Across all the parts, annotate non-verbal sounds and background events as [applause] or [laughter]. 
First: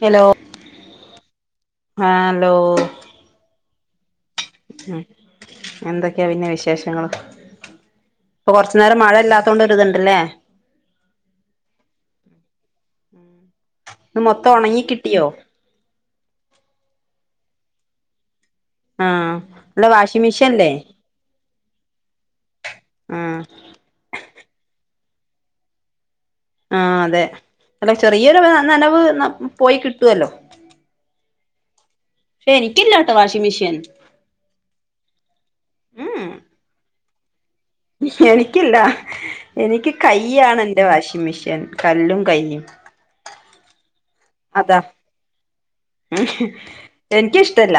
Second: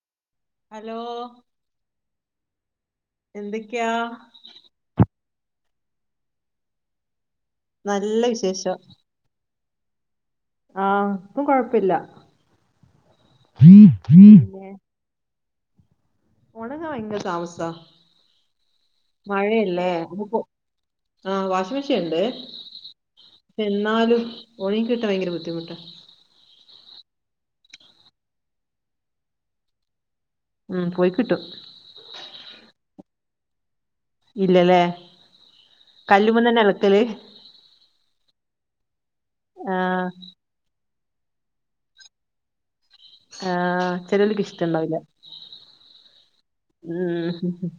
Hello. Hello... hello. എന്തൊക്കെയാ? ഉ എന്തൊക്കെയാ പിന്നെ വിശേഷങ്ങൾ നല്ല ഇപ്പൊ വിശേഷം കൊറച്ച് നേരം മഴ ഇല്ലാത്തത്. തൊണ്ടരുതുണ്ടല്ലേ? ആഹ ഇപ്പം കൊഴപ്പില്ല. മൊത്തം പിന്നെ ഉണങ്ങി കിട്ടിയോ? ഉണങ്ങാൻ ഭയങ്കര താമസം ആ അല്ല മഴല്ലേ വാഷിംഗ് ഓ- മെഷീൻല്ലേ ആഹ് വാഷിംഗ് മെഷീൻ ഉണ്ട്. ഉം.. എന്നാലും ഉണങ്ങി കിട്ടാൻ ഭയങ്കര ബുദ്ധിമുട്ടാ ആ അതെ അല്ല ചെറിയൊരു നനവ് പോയി കിട്ടുവല്ലോ. ഉം പോയി കിട്ടും. എനിക്ക് ഇല്ലാട്ടോ വാഷിംഗ്‌ മെഷീൻ. ഇല്ലല്ലേ ഉം കല്ലുമ്മ തന്നെയ അലക്കല്. എനിക്കില്ല എനിക്ക് ആഹ് കൈയാണ് എന്റെ വാഷിംഗ് മെഷീൻ കല്ലും കൈയും- ആഹ ചിലവർക്ക് ഇഷ്ടയുണ്ടാവില്ല. ഉം എനിക്കിഷ്ടല്ല.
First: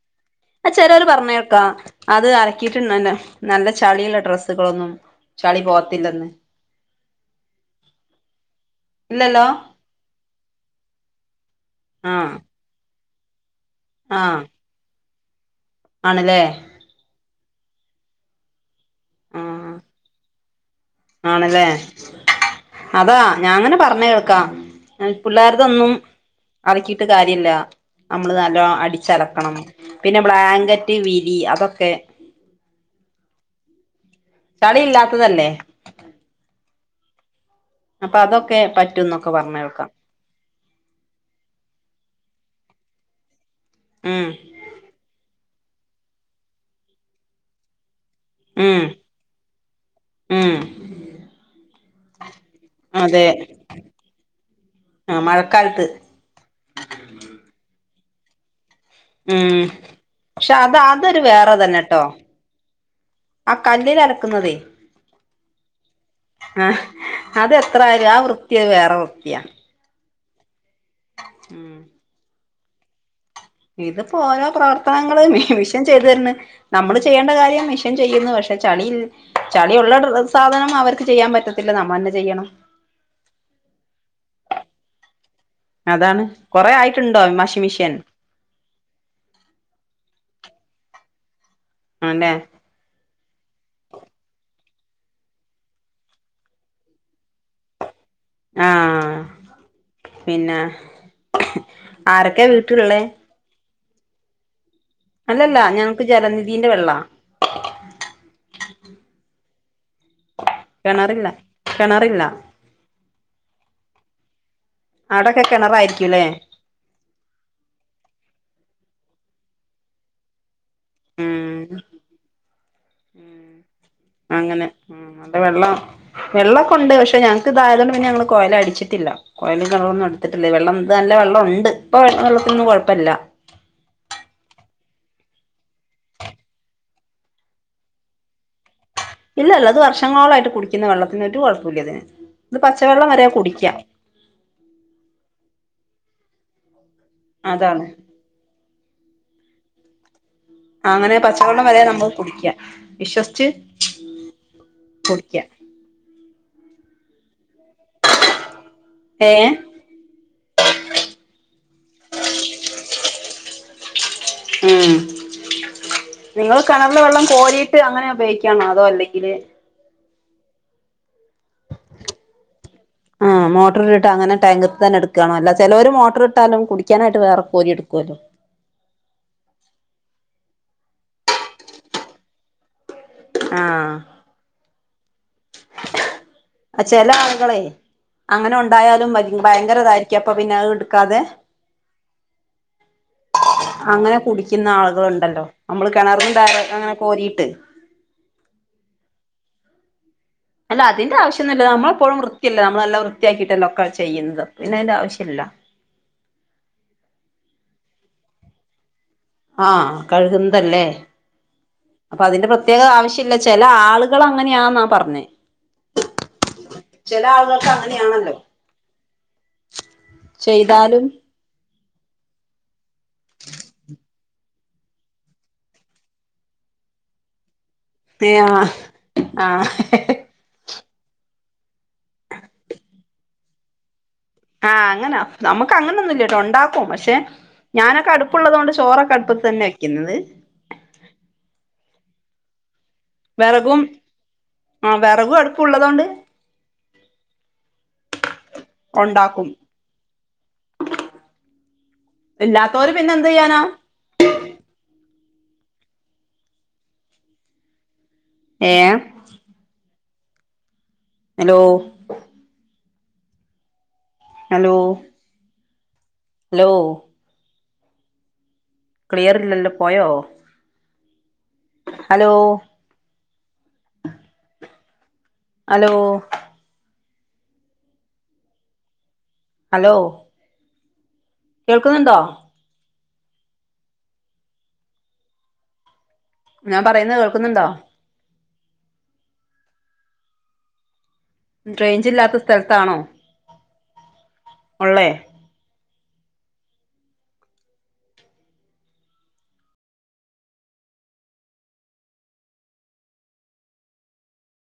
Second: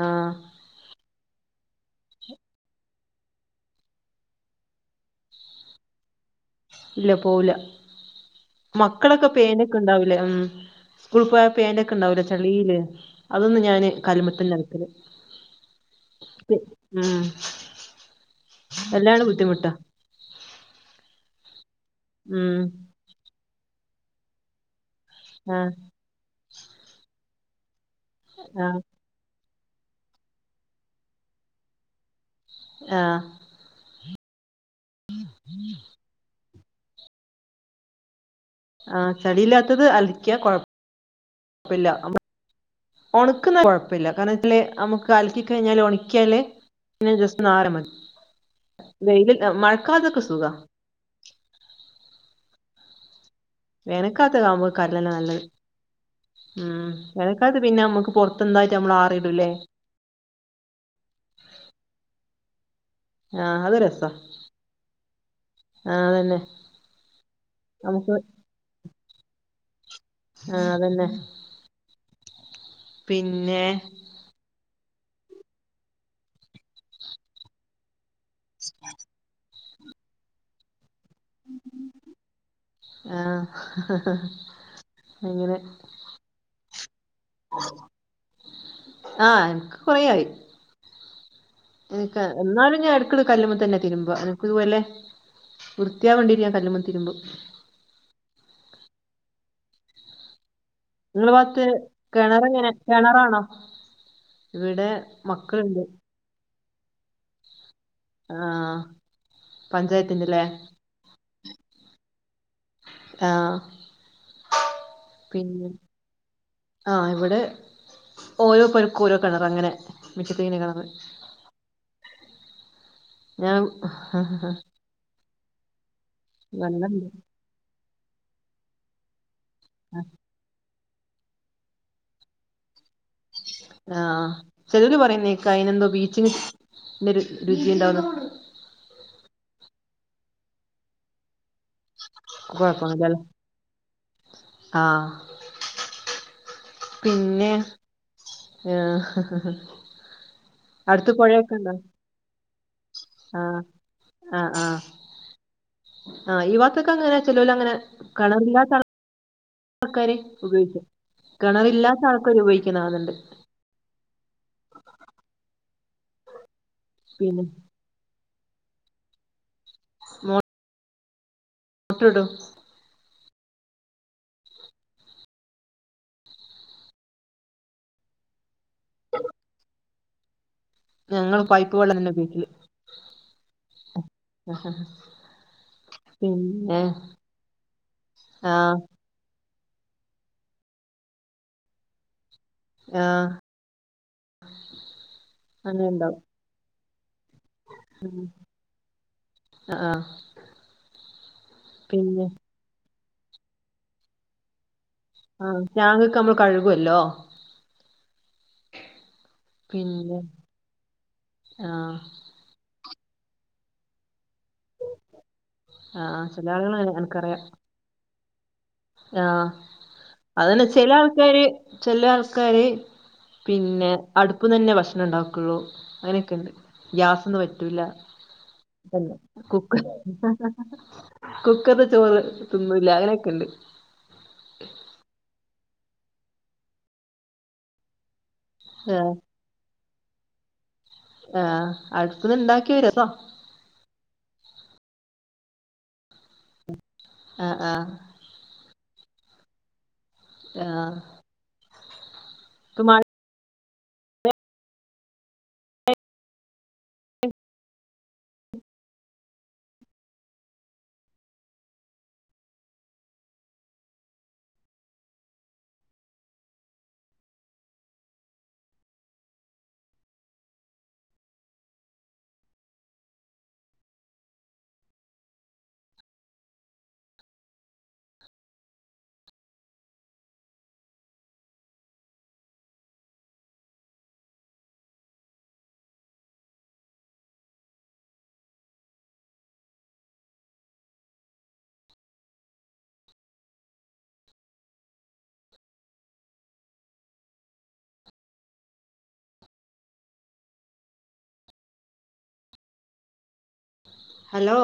ആഹ് ആ ചിലവർ പറഞ്ഞ് കേൾക്കാം അത് അലക്കിയിട്ടു നല്ല ചളിയുള്ള ഡ്രസ്സുകളൊന്നും- ചളി പോത്തില്ലെന്ന്. ഇല്ല പോവൂല മക്കളൊക്കെ ഇല്ലല്ലോ പേനൊക്കെ ഉണ്ടാവൂലേ ഉം- സ്കൂൾ പോയെ പേന്റൊക്കെണ്ടാവുലെ ആഹ് ചളീല് അതൊന്നും ഞാന് ആഹ് കല്ല്മ്മത്തന്നെ അലക്കല്. ആണല്ലേ. ഉം എല്ലാണ് ബുദ്ധിമുട്ട് ആഹ് ആണല്ലേ. ഉം.. അതാ ഞാൻ അങ്ങനെ പറഞ്ഞ കേൾക്കാം ആഹ് പിള്ളേരുതൊന്നും- അലക്കിയിട്ട് കാര്യമില്ല നമ്മള് നല്ല ആഹ് അടിച്ചലക്കണം. പിന്നെ ബ്ലാങ്കറ്റ് വീരി അതൊക്കെ- ആഹ്. ചളി ഇല്ലാത്തതല്ലെ. അപ്പൊ അതൊക്കെ- ആഹ് പറ്റുംന്നൊക്കെ പറഞ്ഞ് ചളിയില്ലാത്തത് കേൾക്കാം അലിക്കിയാ കൊഴപ്പ- ഴപ്പില്ല ഒണക്കുന്ന കുഴപ്പില്ല ഉം കാരണം ഇ നമുക്ക് പ്പ അലക്കി കഴിഞ്ഞാൽ ഓണാക്കിയാൽ പിന്നെ അത് ജസ്റ്റ് നാറുന്നു ഉം വെയിൽ മഴക്കാലത്തൊക്കെ സുഖ ഉം അതെ വേനക്കാലത്തു ആകുമ്പോ [unintelligible] ആ നല്ലത്, മഴക്കാലത്ത് ഉം വേനൽ കാലത്തു പിന്നെ നമ്മുക്ക് പൊർ സ്വന്തയിട്ട് നമ്മളെ ഉം, പക്ഷെ അത അതൊരു വേറെ തന്നെട്ടോ ആ ആഹ് അത് കല്ലില് രസാ അലക്കുന്നതേ ആഹ് അതന്നെ ആഹ് അതെത്ര ആയാലും നമുക്ക് ആ വൃത്തി അത് വേറെ വൃത്തിയാ ആഹ് അതന്നെ ഉം പിന്നെ ഇപൊ ഓരോ പ്രവർത്തനങ്ങള് മിഷൻ ചെയ്തു തരന്ന്, നമ്മള് ചെയ്യേണ്ട കാര്യം മിഷൻ ചെയ്യുന്നു പക്ഷേ പ്പ, ചളീം, ചളിയ ഉള്ള സാധനം അവർക്ക് ചെയ്യാൻ പറ്റത്തില്ല നമ്മൾ തന്നെ ചെയ്യണം ആഹ് അങ്ങനെ അതാണ് കുറേ ആയിട്ട്ണ്ടോ വാഷിംഗ്‌ മെഷീൻ ആഹ് എനിക്ക് കൊറയായി എനക്ക് ആണല്ലേ എന്നാലും ഞൻ എട ക്ക്‌ൻ കല്ലുമ്മെ തന്നെ തിരുമ്പ, എനക്ക് ഇതുപോലെ വൃത്തിയാവണ്ടി ഞാൻ കല്ലുമ്മ തിരുമ്പും ആഹ് പിന്നെ നിങ്ങള് വാ ആരൊക്കെയാ കിണറെങ്ങനെ വീട്ടിലുള്ളേ കിണറാണോ ഇവിടെ അല്ലല്ല മക്കളുണ്ട് ഞങ്ങക്ക് ജലനിധിന്റെ വെള്ളാ ആഹ്, പഞ്ചായത്തിന്റെലെ? കിണറില്ല, കിണറില്ല ആഹ് അവിടൊക്കെ പിന്നെ കിണറായിരിക്കുലെ ആഹ് ഇവിടെ ഓരോ പെരക്കും ഓരോ കിണർ, അങ്ങനെ മിറ്റത്തിങ്ങനെ കിണർ ഉം ഞാൻ അഹ് അഹ് [unintelligible] വെള്ളം വെള്ളൊ ക്കെ ഉണ്ട്, വെള്ളണ്ട് പക്ഷെ ഞങ്ങക്ക് ഇതായതുകൊണ്ട് പിന്നെ ഞങ്ങൾ കൊയല അടിച്ചിട്ടില്ല കൊഴൽ കിണറൊന്നും എടുത്തിട്ടില്ലേ, വെള്ളം ഇപ്പൊ നല്ല വെള്ളം ഉണ്ട്, ഇപ്പോ വള്ള വെള്ളത്തിനൊന്നും കുഴപ്പല്ല ആഹ്, ചെലര് പറയുന്ന കേൾകക അയിന എന്തോ ബീച്ചിങ്ന്റെ രുചി ഉണ്ടാവുന്നു ഇല്ല, അല്ല അത് വർഷങ്ങളോളയിട്ട് കുടിക്കുന്ന വെള്ളത്തിനൊരു കുഴപ്പു ല്ലതിന് കുഴപ്പന്നുല്ലല്ലോ ആഹ് പിന്നെ അതാണ് ആഹ് അങ്ങനെ പച്ചവെള്ളം വരെ നമ്മൾ കുടിക്ക വിശ്വസിച്ച് ആഹ് ആഹ് ആഹ് കുടിക്ക ആഹ് ഈ വാതൊക്കെ അങ്ങനെ ചെലോലങ്ങനെ കിണറില്ലാത്ത ഏഹ് ആൾക്കാര് ഉപയോഗിക്കും, കിണറല്ലാത്ത ആൾക്കാര് ഉപയോഗിക്കുന്ന കാണലുണ്ട് ഉം നിങ്ങൾ കിണറില വെള്ളം പിന്നെ കോരി ട്ട്, അങ്ങനെ ഉപയോഗിക്കാണോ അതോ അല്ലെങ്കിൽ മോ ട്ടിടും ആഹ് മോട്ടർ ഇട്ട് അങ്ങനെ ടാങ്കത്ത് തന്നെ എടുക്കണ അല്ല ചിലോര് മോട്ടർ ഇട്ടാലും കുടിക്കാനായിട്ട് വേറെ കോരി എടുക്കുല്ലോ ഞങ്ങള് പൈപ്പ് വെള്ളം തന്നെ ഉപയോഗിക്കൽ ആഹ് ആഹ് ഹ പ, ചില ആളുകളെ അങ്ങനെ ആഹ് ഉണ്ടായാലും വ ഭയങ്കരതായിരിക്കും അപ്പൊ പിന്നെ അത് എടുക്കാതെ ആഹ് അങ്ങനെ കുടിക്കുന്ന ആളുകളുണ്ടല്ലോ, നമ്മള് കിണറിന്റെ അങ്ങനെ കോരിട്ട് ഉം, അഹ് ആ അല്ല അതിന്റെ ആവശ്യന്നുല്ല, നമ്മളെപ്പോഴും വൃത്തിയല്ലെ, നമ്മളല്ല വൃത്തിയാക്കയിട്ടല്ലെ ഒക്ക ചെയ്യുന്നത്. പിന്നത്തിന്റെ ആവ ആഹ ടാങ്ക് ക്കെ മ്മൾ കഴുകുല്ലോ ആഹ പിന്നെ കഴുകുന്നതല്ലേ ആഹ് അപ്പൊ അതിന്റെ പ്ര പ്രത്യേകം ആവശ്യമല്ല ചില ആളുകൾ അങ്ങനെയാന്നാ പറഞ്ഞെ ആഹ് ചില ആളുകൾ ചെല ആളുകൾക്ക് അങ്ങനെയാണല്ലോ ആഹ അതനെ ചെല ചെയ്താലും ആൾക്കാര് ചെല ആൾക്കാര് പിന്നെ അടുപ്പ് തന്നെ ഭക്ഷണം ഉണ്ടാക്കുള്ളൂ അങ്ങനെയൊക്കെണ്ട് ഗ്യാസൊന്നും പറ്റൂല്ല ആഹ് ആഹ് കുക്ക കുക്കറ് ചോറ് തിന്നില്ല്യ അങ്ങനൊക്കെ ണ്ട് ആഹ് അങ്ങനനമുക്ക് അങ്ങനെന്നുല്ലാട്ടോ ഉണ്ടാക്കും പക്ഷെ ഞാനൊക്കെ അടുപ്പുള്ളോണ്ട് ആഹ് ചോറൊക്കെ അടുപ്പ തന്നെ വയ്ക്കുന്നത് ആഹ് അടുപ്പത് ഇണ്ടാക്കിയാരസം വെറകും ആ വെറകും അടുപ്പുംള്ളതോണ്ട് ആഹ ആഹ ഒണ്ടാക്കും ആഹ ഇല്ലാത്തോര്പിന്നെ ന്ത്യ്യാനാ ഏ ഹലോ ഹലോ ഹലോ ക്ലിയർ ഇല്ലല്ലോ പോയോ ഹലോ ഹലോ ഹലോ കേൾക്കുന്നുണ്ടോ ഞാൻ പറയുന്നത് കേൾക്കുന്നുണ്ടോ റേഞ്ച് ഇല്ലാത്ത സ്ഥലത്താണോ ഉള്ളെ ഹലോ